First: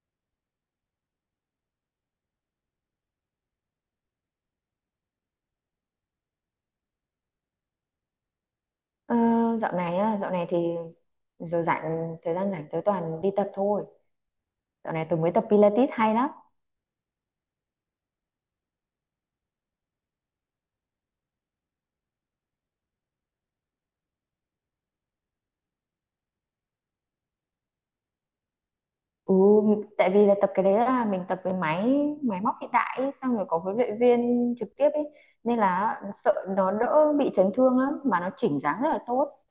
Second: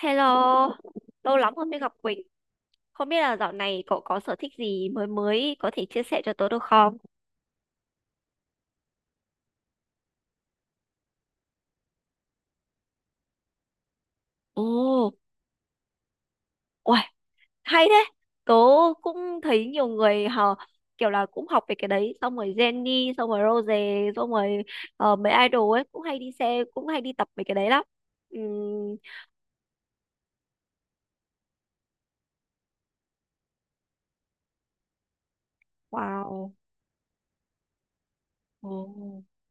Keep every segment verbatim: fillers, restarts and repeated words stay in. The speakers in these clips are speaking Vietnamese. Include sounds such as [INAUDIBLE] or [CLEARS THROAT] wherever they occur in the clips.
Hello, lâu lắm không mới gặp Quỳnh. Không biết là dạo này cậu có sở thích gì mới mới có thể chia sẻ cho tớ được không? Ờ, dạo này á, dạo này thì giờ rảnh thời gian rảnh tới toàn đi tập thôi. Dạo này Ồ, tôi mới tập Pilates hay lắm. uầy, hay thế. Tớ cũng thấy nhiều người họ kiểu là cũng học về cái đấy, xong rồi Jennie, xong rồi Rose, xong rồi ờ, mấy idol ấy cũng hay đi xe, cũng hay đi tập về cái đấy lắm. Ừm, Ừ, tại vì là tập cái đấy là mình tập với máy máy móc hiện đại ấy, xong rồi có huấn luyện viên trực tiếp ấy nên là sợ wow, nó đỡ bị chấn thương lắm mà nó chỉnh ồ, dáng rất là tốt.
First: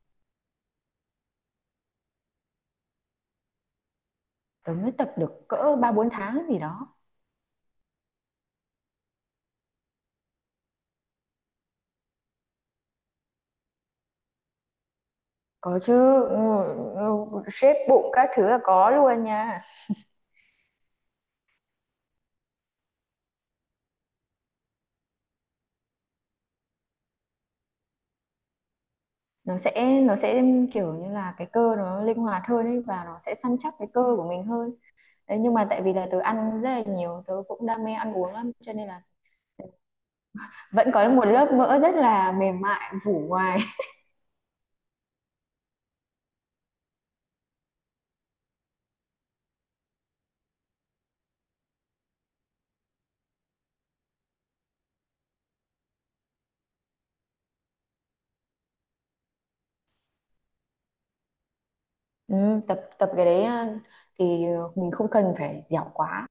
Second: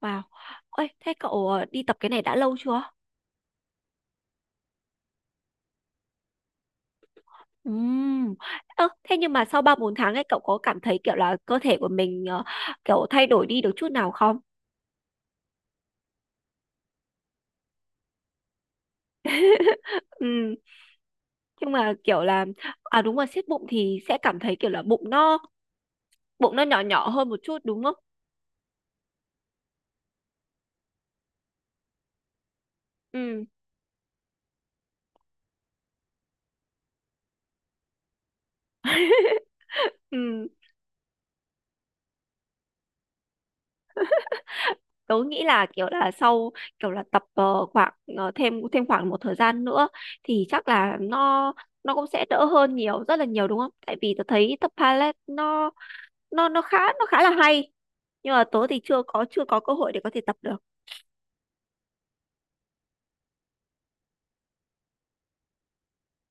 wow. Ôi, thế cậu ờ, đi tập cái này đã lâu chưa? Tôi mới tập được cỡ ba bốn tháng gì đó. Ừm. Ơ, thế nhưng mà sau ba bốn tháng ấy cậu có cảm thấy kiểu là cơ thể của mình ờ, kiểu thay đổi đi được chút nào không? Có chứ, ừ, ừ, shape bụng các thứ là có luôn nha. Ừm. Nhưng mà kiểu là, à đúng rồi, siết bụng thì sẽ cảm thấy kiểu là bụng nó bụng nó nhỏ nhỏ hơn một chút đúng không? Nó sẽ nó sẽ kiểu như là cái cơ nó linh hoạt hơn ấy và nó sẽ săn chắc cái cơ của mình hơn. Đấy, nhưng mà tại vì là tớ ăn rất là nhiều, tớ cũng đam mê ăn uống lắm cho nên là Ừ. vẫn có một lớp mỡ rất là mềm mại phủ ngoài. [LAUGHS] Tớ nghĩ là kiểu là sau, kiểu là tập ờ, khoảng ờ, thêm thêm khoảng một thời gian nữa thì chắc là nó nó cũng sẽ đỡ hơn nhiều rất là nhiều đúng không? Tại vì tớ thấy tập ballet nó nó nó khá nó khá là hay, nhưng mà tớ thì chưa có chưa có cơ hội để có thể tập được. Ừ, tập tập cái đấy ờ, thì mình không cần phải dẻo quá,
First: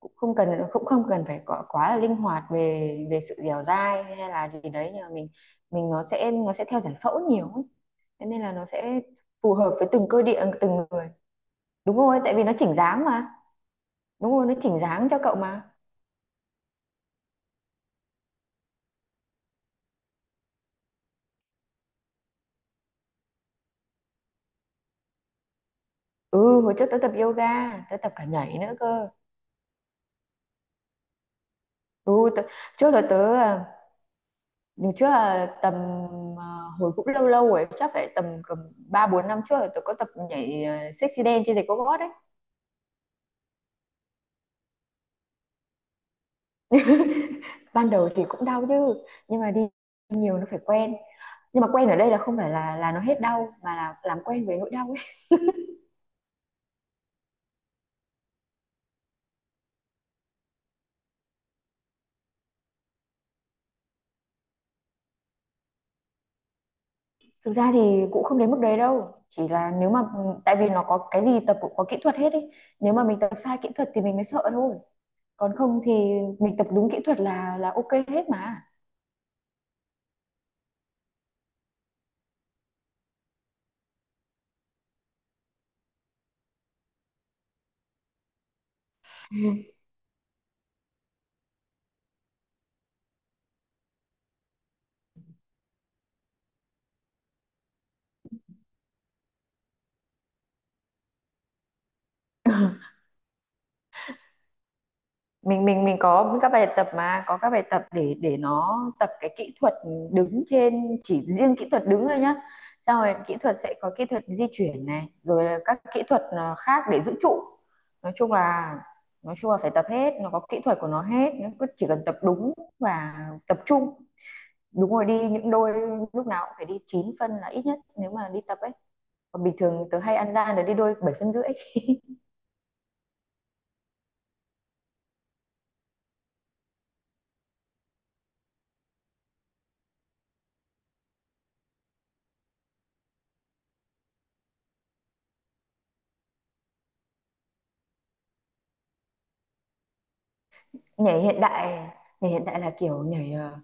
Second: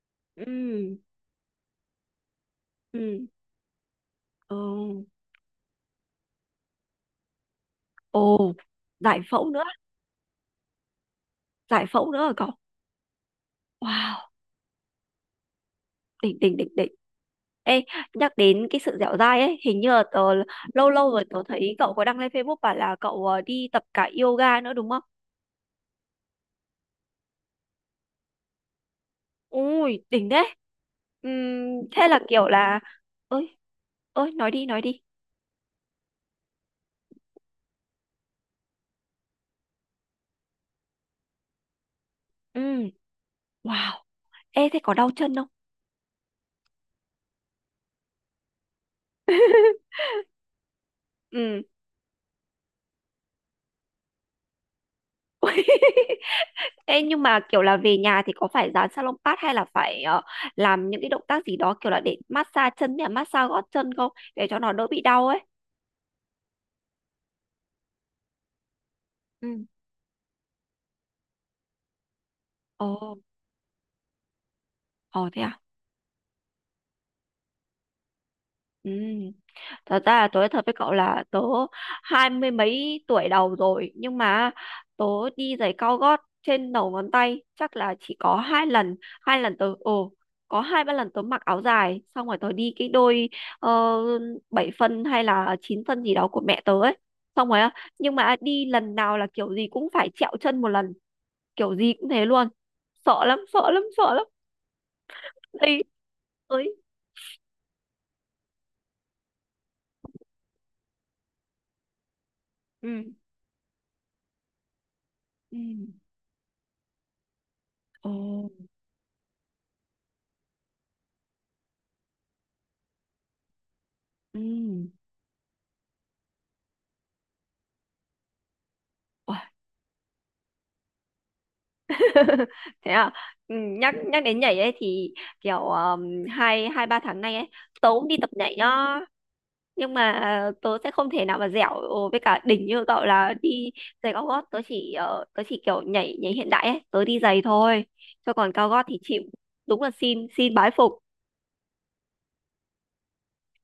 cũng không cần cũng Ừ, không cần phải quá, quá là linh hoạt về về ừ, sự dẻo dai hay là ừ. gì đấy nhưng mà mình mình nó sẽ nó sẽ theo giải phẫu nhiều ấy. Thế nên là Ồ, nó sẽ giải phẫu phù nữa hợp với từng cơ địa từng người. giải Đúng phẫu nữa rồi, rồi tại vì cậu. nó chỉnh dáng mà. Wow, Đúng rồi, nó chỉnh dáng cho cậu mà. đỉnh đỉnh đỉnh đỉnh. Ê, nhắc đến cái sự dẻo dai ấy, hình như là tớ lâu lâu rồi tớ thấy cậu có đăng lên Facebook bảo là cậu ờ, đi tập cả yoga nữa đúng không? Ừ, hồi trước tớ tập yoga, tớ tập cả nhảy nữa cơ. Ui, đỉnh đấy. Ừm, thế Ừ, là tớ, kiểu là, trước là tớ ơi, à, ơi, nói đi, nói đợt đi. trước là tầm à, hồi cũng lâu lâu rồi chắc phải tầm cầm ba bốn năm trước là tớ có tập nhảy, à, sexy dance trên giày cao gót đấy. Ừm, wow. Ê thế có đau chân không? Ban đầu thì cũng đau chứ nhưng mà đi [LAUGHS] nhiều nó phải quen, Ừm. nhưng mà quen ở đây là không phải là là nó hết đau mà là làm quen với nỗi đau ấy. Ê, nhưng mà kiểu là về nhà thì có phải dán salon pad hay là phải ờ, làm những cái động tác gì đó kiểu là để massage chân hay là massage gót chân không, để cho nó đỡ bị đau ấy. [LAUGHS] Thực ra thì cũng không đến mức đấy đâu, chỉ Ừ. là nếu mà ừ, tại vì nó có cái gì tập cũng có kỹ thuật hết ấy, nếu mà Ồ, mình tập sai kỹ thuật thì mình mới sợ thôi, ồ thế còn à? không thì mình tập đúng kỹ thuật là là ok hết mà. Ừ. Thật ra là tớ nói thật với cậu là tớ hai mươi mấy tuổi đầu rồi, nhưng mà tớ đi giày cao gót trên đầu ngón tay chắc là chỉ có hai lần, hai lần tớ ồ có hai ba lần tớ mặc áo dài xong rồi tớ đi cái đôi uh, bảy phân hay là chín phân gì đó của mẹ tớ ấy, xong rồi á, nhưng mà đi lần nào là kiểu gì cũng phải trẹo chân một lần, kiểu gì cũng thế luôn, [LAUGHS] sợ lắm sợ lắm sợ lắm. mình Đi. mình mình có các bài Ơi. tập mà có các bài tập để để nó tập cái kỹ thuật đứng, trên chỉ riêng kỹ thuật đứng thôi nhá, xong Ừ, rồi kỹ thuật sẽ có kỹ thuật di chuyển này rồi ừ, là các kỹ thuật à, khác để giữ trụ. ồ, Nói chung là nói chung là phải tập hết, nó có kỹ thuật của nó hết, nó cứ chỉ cần tập đúng và tập trung. ừ, Đúng rồi, đi những đôi lúc nào cũng phải đi chín phân là ít nhất nếu mà đi tập ấy, còn bình thường tớ hay ăn gian để đi đôi bảy phân rưỡi. thế à. Ừ, nhắc nhắc đến nhảy ấy thì kiểu um, hai hai ba tháng nay ấy tớ cũng đi tập nhảy nhá. Nhưng mà ờ, tớ sẽ không thể nào mà dẻo với cả đỉnh như cậu là đi giày cao gót, tớ chỉ ờ, tớ chỉ kiểu nhảy nhảy hiện đại ấy, tớ đi giày thôi, cho còn cao gót thì chịu. Đúng là xin xin bái phục. Nhảy hiện đại nhảy hiện đại là kiểu nhảy, ờ,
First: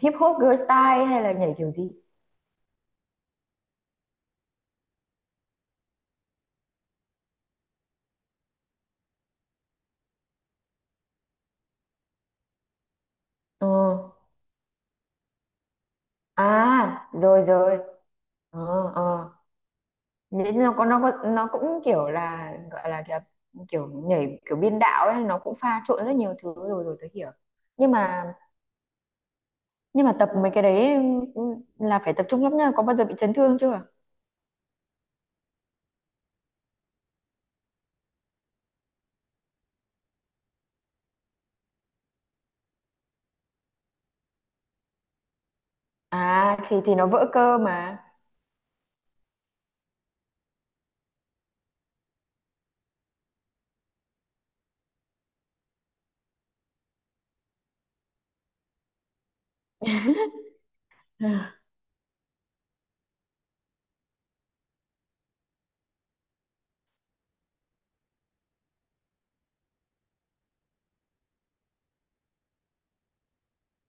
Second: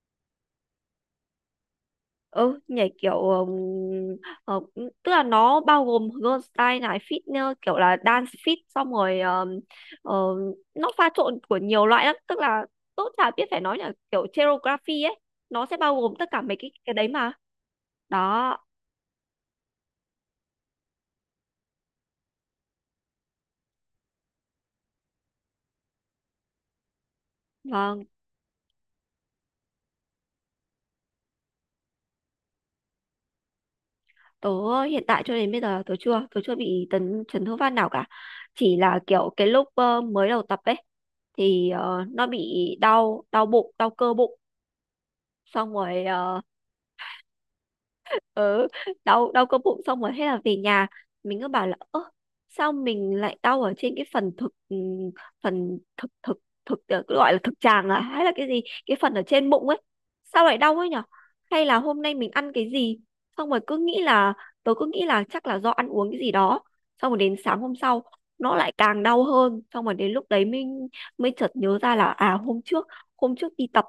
hip hop girl style hay là nhảy kiểu gì? Ừ, nhảy kiểu ừm, ờ, tức là nó bao gồm girl style này, fitness, kiểu là dance fit, xong rồi ờm, ờ, nó pha trộn của nhiều loại lắm, tức là tốt chả biết phải Ờ, nói, là kiểu choreography ấy, nó sẽ bao gồm tất cả mấy cái cái đấy à mà. rồi rồi. Đó. Ờ, ờ. Nhảy nó có nó có nó cũng kiểu là gọi là kiểu, kiểu nhảy kiểu biên đạo ấy, nó cũng pha trộn rất nhiều thứ rồi rồi tới hiểu. nhưng Vâng, mà nhưng mà tập mấy cái đấy, ừ, là phải tập trung lắm nha. Có bao giờ bị chấn thương chưa? tớ hiện tại cho đến bây giờ tớ chưa tớ chưa bị tấn chấn thương phát nào cả, chỉ là kiểu cái lúc ờ, mới đầu tập ấy thì ờ, nó bị đau đau bụng đau cơ bụng, xong rồi ờ, À, thì thì nó vỡ cơ mà. ừ, đau đau cơ bụng xong rồi thế là về nhà, mình cứ bảo là: Ơ, sao mình lại đau ở trên cái phần thực, ừm, phần thực thực thực ờ, cứ gọi là thực tràng à, hay là cái gì, cái phần ở trên bụng ấy, sao lại đau ấy nhở? Hay là hôm nay mình ăn cái gì? Xong rồi cứ nghĩ là, tớ cứ nghĩ là chắc là do ăn uống cái gì đó, xong rồi đến sáng hôm sau nó lại càng đau hơn, xong rồi đến lúc đấy mình mới chợt nhớ ra là à, hôm trước, hôm trước đi tập.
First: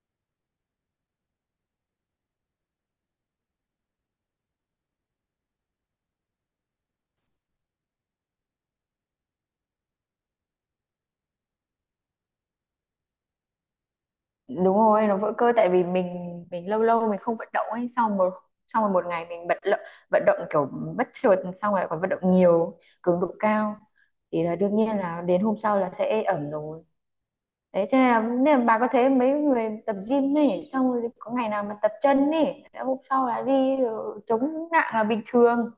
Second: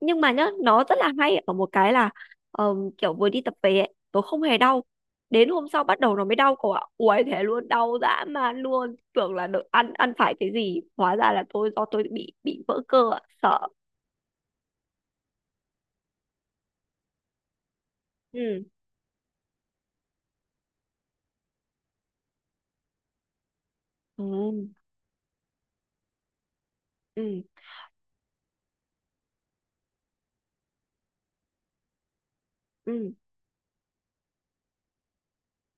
Nhưng mà nhá, nó rất là hay ở một cái là ờm, kiểu vừa đi tập về ấy, tôi không hề đau, đến hôm sau bắt đầu nó mới dao cậu ạ. Uầy, thế luôn, đau dã man luôn, tưởng là được ăn ăn phải cái gì, hóa ra là tôi, do tôi bị bị vỡ cơ ạ, sợ. Đúng rồi nó vỡ cơ tại vì mình mình lâu lâu mình không vận động ấy, xong một Ừ, xong rồi một ngày mình bật lợ, vận động kiểu bất chợt, xong rồi còn vận động nhiều cường độ cao ừ, thì là đương nhiên là đến hôm sau là sẽ ê ẩm rồi. ừ, Đấy cho nên là, nên là bà có thấy mấy người tập gym ấy xong rồi có ngày nào mà tập chân ấy hôm ừ, sau là đi ờ, chống nặng là bình thường.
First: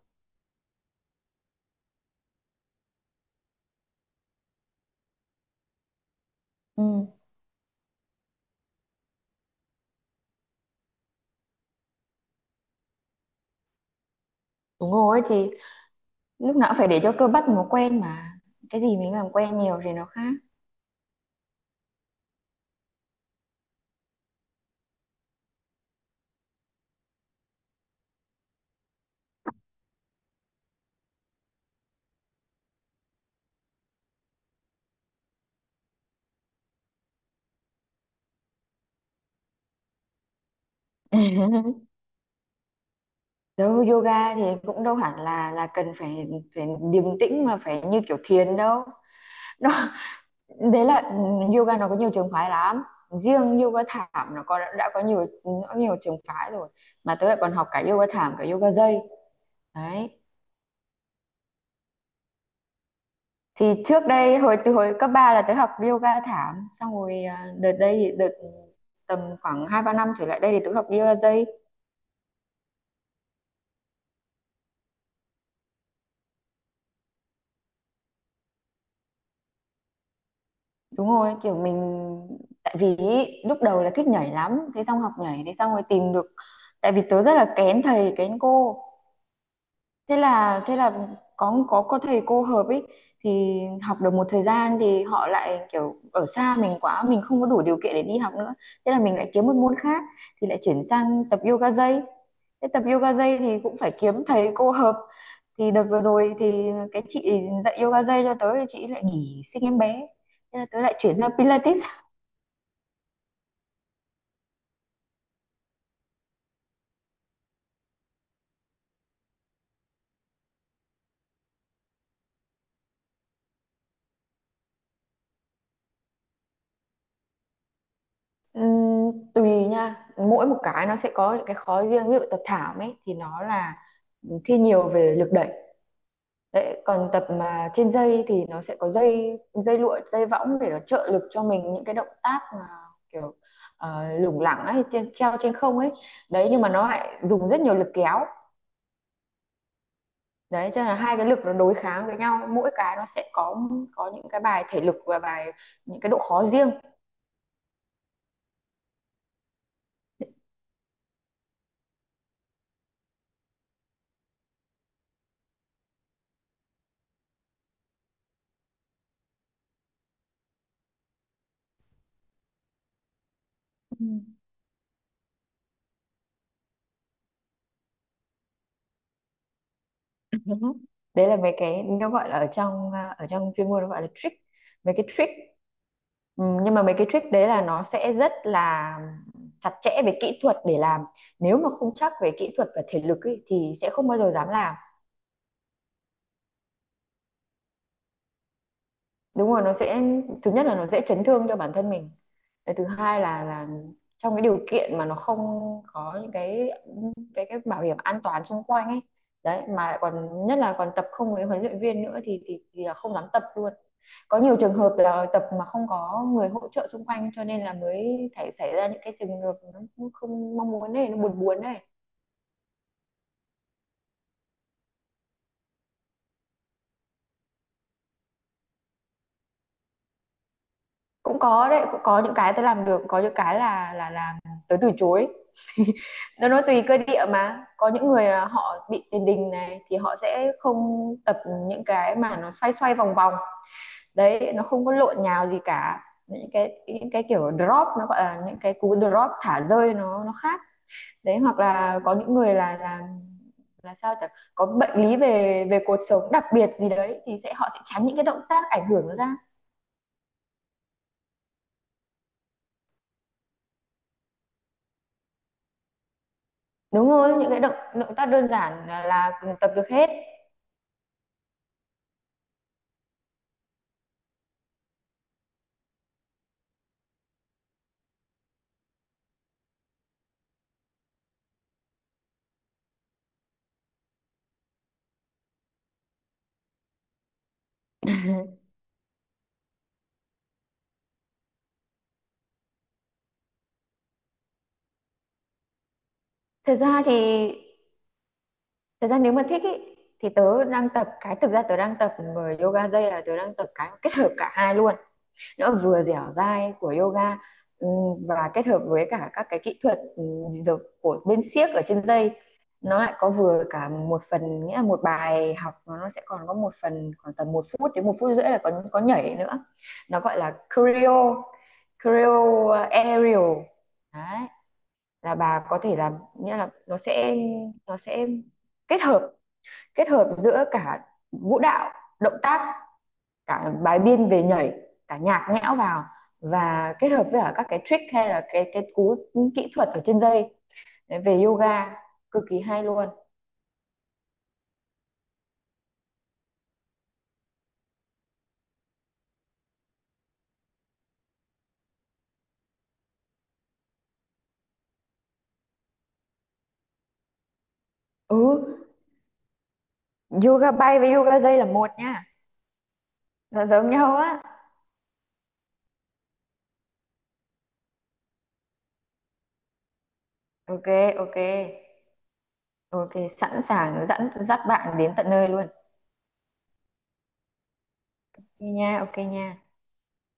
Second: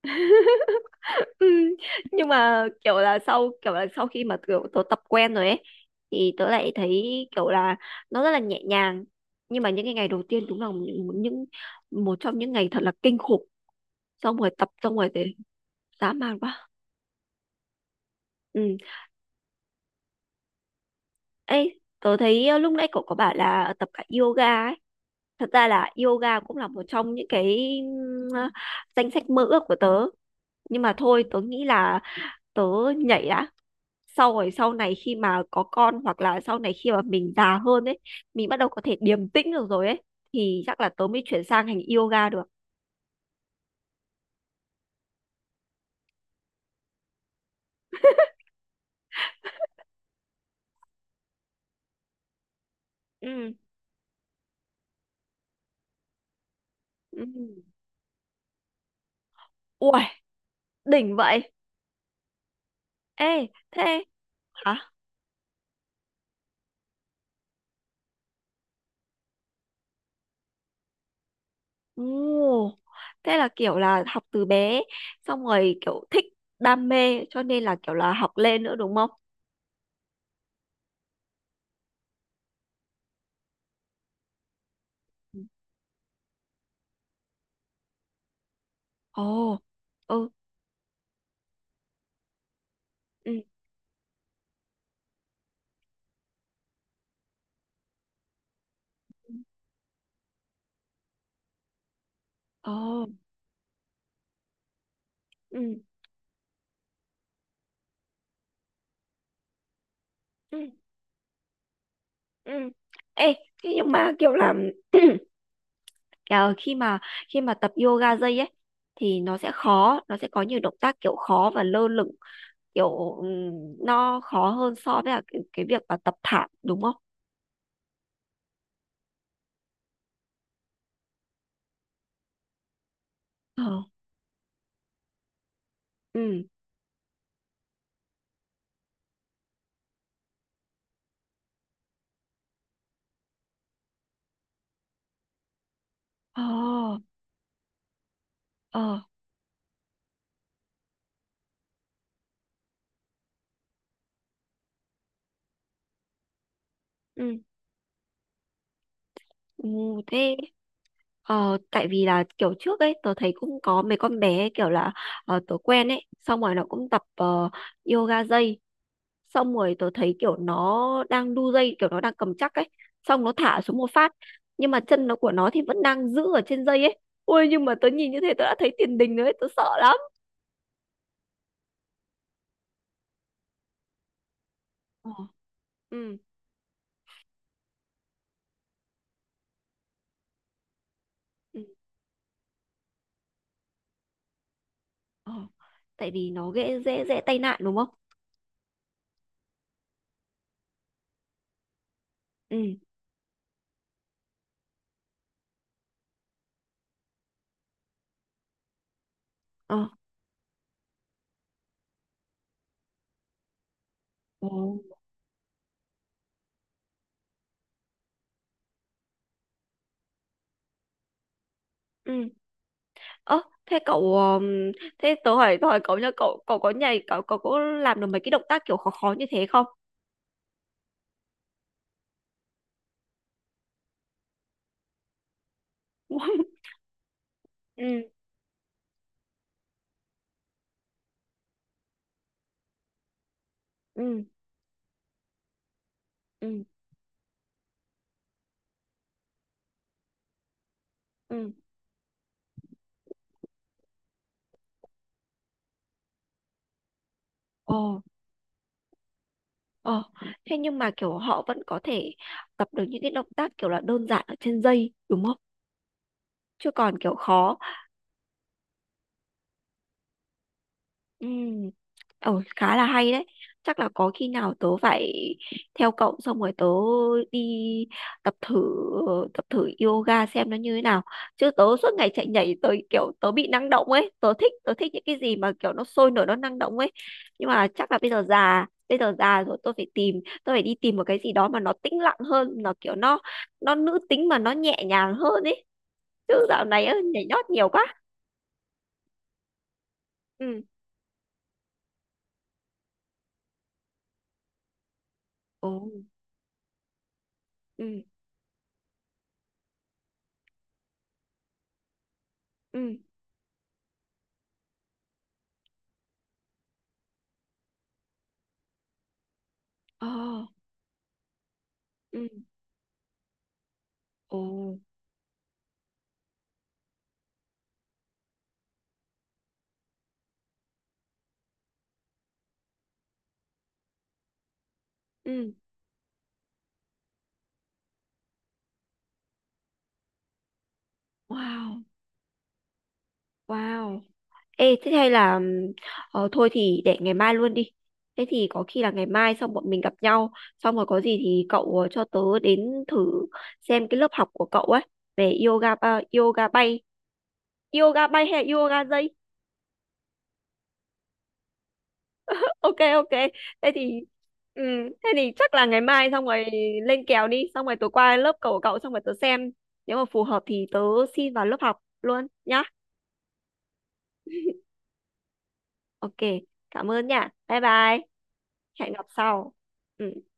ừ. [LAUGHS] Nhưng mà kiểu là sau, kiểu là sau khi mà kiểu tôi tập quen rồi ấy thì tớ lại thấy Ừ, kiểu là nó rất là nhẹ nhàng. Nhưng mà những cái ngày đầu tiên đúng là những, những một trong những ngày thật là kinh khủng, xong rồi tập đúng xong rồi rồi thì thì dã man lúc quá. nào cũng phải để cho cơ bắp nó quen mà, Ừ. cái gì mình làm quen nhiều thì nó khác. Ê, tớ thấy ờ, lúc nãy cậu có bảo là tập cả yoga ấy. Thật ra là yoga cũng là một trong những cái ừm, ờ, danh sách mơ ước của tớ, nhưng mà thôi tớ nghĩ là tớ nhảy đã, sau rồi sau này khi mà có con hoặc là sau này khi mà mình già hơn ấy, mình bắt đầu có thể điềm tĩnh được rồi ấy thì chắc là tớ mới chuyển sang hành [LAUGHS] yoga được. Đâu yoga thì cũng đâu hẳn là là cần phải phải điềm tĩnh mà phải như kiểu thiền đâu. [LAUGHS] Nó đấy là ừ, Yoga nó có nhiều trường phái lắm. Ừ, Riêng yoga thảm nó có đã có nhiều nó nhiều trường phái rồi. Mà ừ, tớ lại còn học cả yoga thảm cả yoga dây. ui Đấy. đỉnh vậy. Ê, Thì thế trước đây hồi từ hả? hồi cấp ba là tớ học yoga thảm, xong rồi à, đợt đây thì đợt tầm khoảng hai ba năm trở lại đây thì tớ học yoga dây. Ồ, thế là kiểu là học từ bé xong rồi kiểu thích đam mê cho nên là kiểu là học lên nữa đúng không? Đúng rồi, kiểu mình tại vì ý, lúc đầu là thích nhảy lắm, thế xong học nhảy thế xong rồi tìm được, tại vì tớ rất là kén thầy kén cô. Ồ, Thế ừ, là thế là có có có thầy cô hợp ấy ừ, thì học được một thời gian thì họ lại kiểu ở xa mình quá, mình không có đủ điều kiện để đi học nữa. Thế là mình lại kiếm một môn khác thì lại chuyển sang tập yoga dây. Thế tập ồ, yoga dây thì cũng phải kiếm thầy cô hợp. Thì ừ, đợt vừa rồi thì cái chị dạy yoga dây cho tớ thì chị lại nghỉ sinh em bé. ừ, Thế là tớ lại chuyển sang Pilates. ừ. Ê, thế nhưng mà kiểu là [CLEARS THROAT] kiểu khi mà khi mà tập yoga dây ấy thì nó sẽ khó, nó sẽ có nhiều động tác kiểu khó và lơ lửng, kiểu ừm, nó khó hơn so với là cái, cái việc mà tập thảm đúng không? Ừm, tùy nha, mỗi một cái nó sẽ có những cái khó riêng. Ví dụ tập thảm ấy thì nó là Ờ, thi nhiều về lực đẩy, ừ, đấy còn tập mà trên dây thì nó sẽ có dây, dây lụa dây võng để nó trợ lực cho mình những cái động tác mà kiểu ờ, lủng lẳng ấy, trên, treo trên không ấy. ờ, Đấy nhưng mà nó lại dùng rất nhiều lực kéo, ờ, đấy cho nên là hai cái lực nó đối kháng với nhau, mỗi cái nó sẽ có có những cái bài thể lực và bài những cái độ khó riêng. ừ, ừ, thế. Ờ, tại vì là kiểu trước ấy tớ thấy cũng có mấy con bé ấy, kiểu là ờ, tớ quen ấy xong rồi nó cũng tập ờ, yoga dây, xong rồi tớ thấy kiểu nó đang đu dây, kiểu nó đang cầm chắc ấy, xong nó thả xuống một phát, nhưng mà chân nó của nó thì vẫn đang giữ ở trên dây ấy. Ôi, nhưng mà tớ nhìn như thế tớ đã thấy tiền đình rồi ấy, tớ sợ lắm. Đúng. Đấy là mấy cái nó gọi là ở trong, à, ở trong chuyên môn nó gọi là trick mấy cái Ờ, trick ừ, Ừ, nhưng mà mấy cái trick đấy là nó sẽ rất là chặt chẽ về kỹ thuật để làm, nếu ừ, mà không chắc về kỹ thuật và thể lực ấy, thì sẽ không bao giờ dám làm. ờ. Tại vì nó dễ dễ dễ tai nạn đúng không? Đúng rồi nó sẽ, thứ nhất là nó dễ chấn thương cho bản thân mình. Ừ. Cái thứ hai là là trong cái điều kiện mà nó không có những cái cái cái bảo hiểm an toàn xung quanh ấy, đấy Ờ. mà lại còn nhất là còn tập không với huấn luyện viên nữa thì thì, thì là không dám tập luôn. Có Ừ. nhiều trường hợp là tập mà không có người hỗ trợ xung quanh cho nên là mới thể xảy ra những cái trường hợp nó không mong muốn này, nó buồn buồn này. Ừ. Ơ, thế cậu ờm, thế tớ hỏi, tớ hỏi cậu nhá, cậu cậu có nhảy cậu cậu có làm được mấy cái động tác kiểu khó khó như thế không? Cũng có đấy, cũng có những cái tớ làm được, có những cái là là làm tới từ chối. Nó nói [LAUGHS] tùy cơ địa mà, có Ừ, những người à, họ bị tiền đình này thì họ sẽ không tập những cái mà nó xoay xoay vòng vòng, ừ, đấy nó không có lộn nhào gì cả, những ừ, cái những cái kiểu drop, nó gọi là những cái cú drop thả rơi, nó nó khác. Đấy ừ. hoặc là có những người là là là sao chẳng có bệnh lý về về cột sống đặc biệt gì đấy thì sẽ họ sẽ Ồ, tránh những cái động tác ảnh hưởng nó ra. ồ. Thế nhưng mà kiểu họ vẫn có thể tập được những cái động tác kiểu là đơn giản ở trên dây đúng không? Chứ còn Đúng kiểu rồi những khó. cái động động tác đơn giản là, là tập được hết. [LAUGHS] Ừ. Ừ, khá là hay đấy. Chắc là có khi nào tớ phải theo cậu xong rồi tớ đi tập thử tập thử yoga xem nó như thế nào. Chứ tớ suốt ngày chạy nhảy, tớ kiểu tớ bị năng động ấy, tớ thích tớ thích những cái gì mà kiểu nó sôi nổi nó năng động ấy. Nhưng mà chắc là bây giờ già, bây giờ già rồi, tôi phải tìm, tôi phải đi tìm một cái gì đó mà nó tĩnh lặng hơn, nó kiểu nó nó nữ tính mà nó nhẹ nhàng hơn ấy. Chứ dạo thực này á, ra nhảy thì nhót nhiều quá. Thật ra nếu mà thích ý, thì Ừ. tớ đang tập cái, thực ra tớ đang tập vừa yoga dây là tớ đang tập cái kết hợp cả hai luôn. Ồ. Nó vừa dẻo dai của yoga, Ừ. ừm, và kết hợp với cả các cái kỹ thuật ừm, được của bên xiếc ở trên dây. Ừ. Nó lại có vừa cả một phần, nghĩa là một bài học nó nó sẽ còn có một phần khoảng tầm một phút đến một phút rưỡi là có có nhảy nữa. Ồ. Nó gọi là choreo Ừ. choreo aerial. Đấy Ồ, là bà có thể làm, nghĩa là nó sẽ nó sẽ kết hợp kết hợp giữa cả vũ đạo, động tác, cả bài biên về nhảy, cả nhạc ừ, nhẽo vào. Và kết hợp với cả các cái trick hay là cái cái cú kỹ thuật ở trên dây. Đấy, về wow, yoga cực kỳ hay luôn. wow. Ê, thế hay là ừm, ờ, thôi thì để ngày mai luôn đi. Thế thì có khi là ngày mai xong bọn mình gặp nhau, xong rồi có gì thì cậu ờ, cho tớ đến thử xem cái lớp học của cậu ấy về yoga à, yoga bay, yoga bay hay Ừ, là yoga dây. yoga bay với yoga dây là một nha, [LAUGHS] Ok ok. nó Thế giống thì nhau á. ừm, thế thì chắc là ngày mai xong rồi lên kèo đi, xong rồi tớ qua lớp cậu của cậu xong rồi tớ xem nếu mà phù hợp thì tớ Ok, xin ok, vào lớp học luôn nhá. ok, sẵn sàng dẫn dắt bạn đến tận nơi luôn. Ok, cảm ơn nha. Bye bye. Ok nha, Hẹn gặp ok nha. sau. Ừ.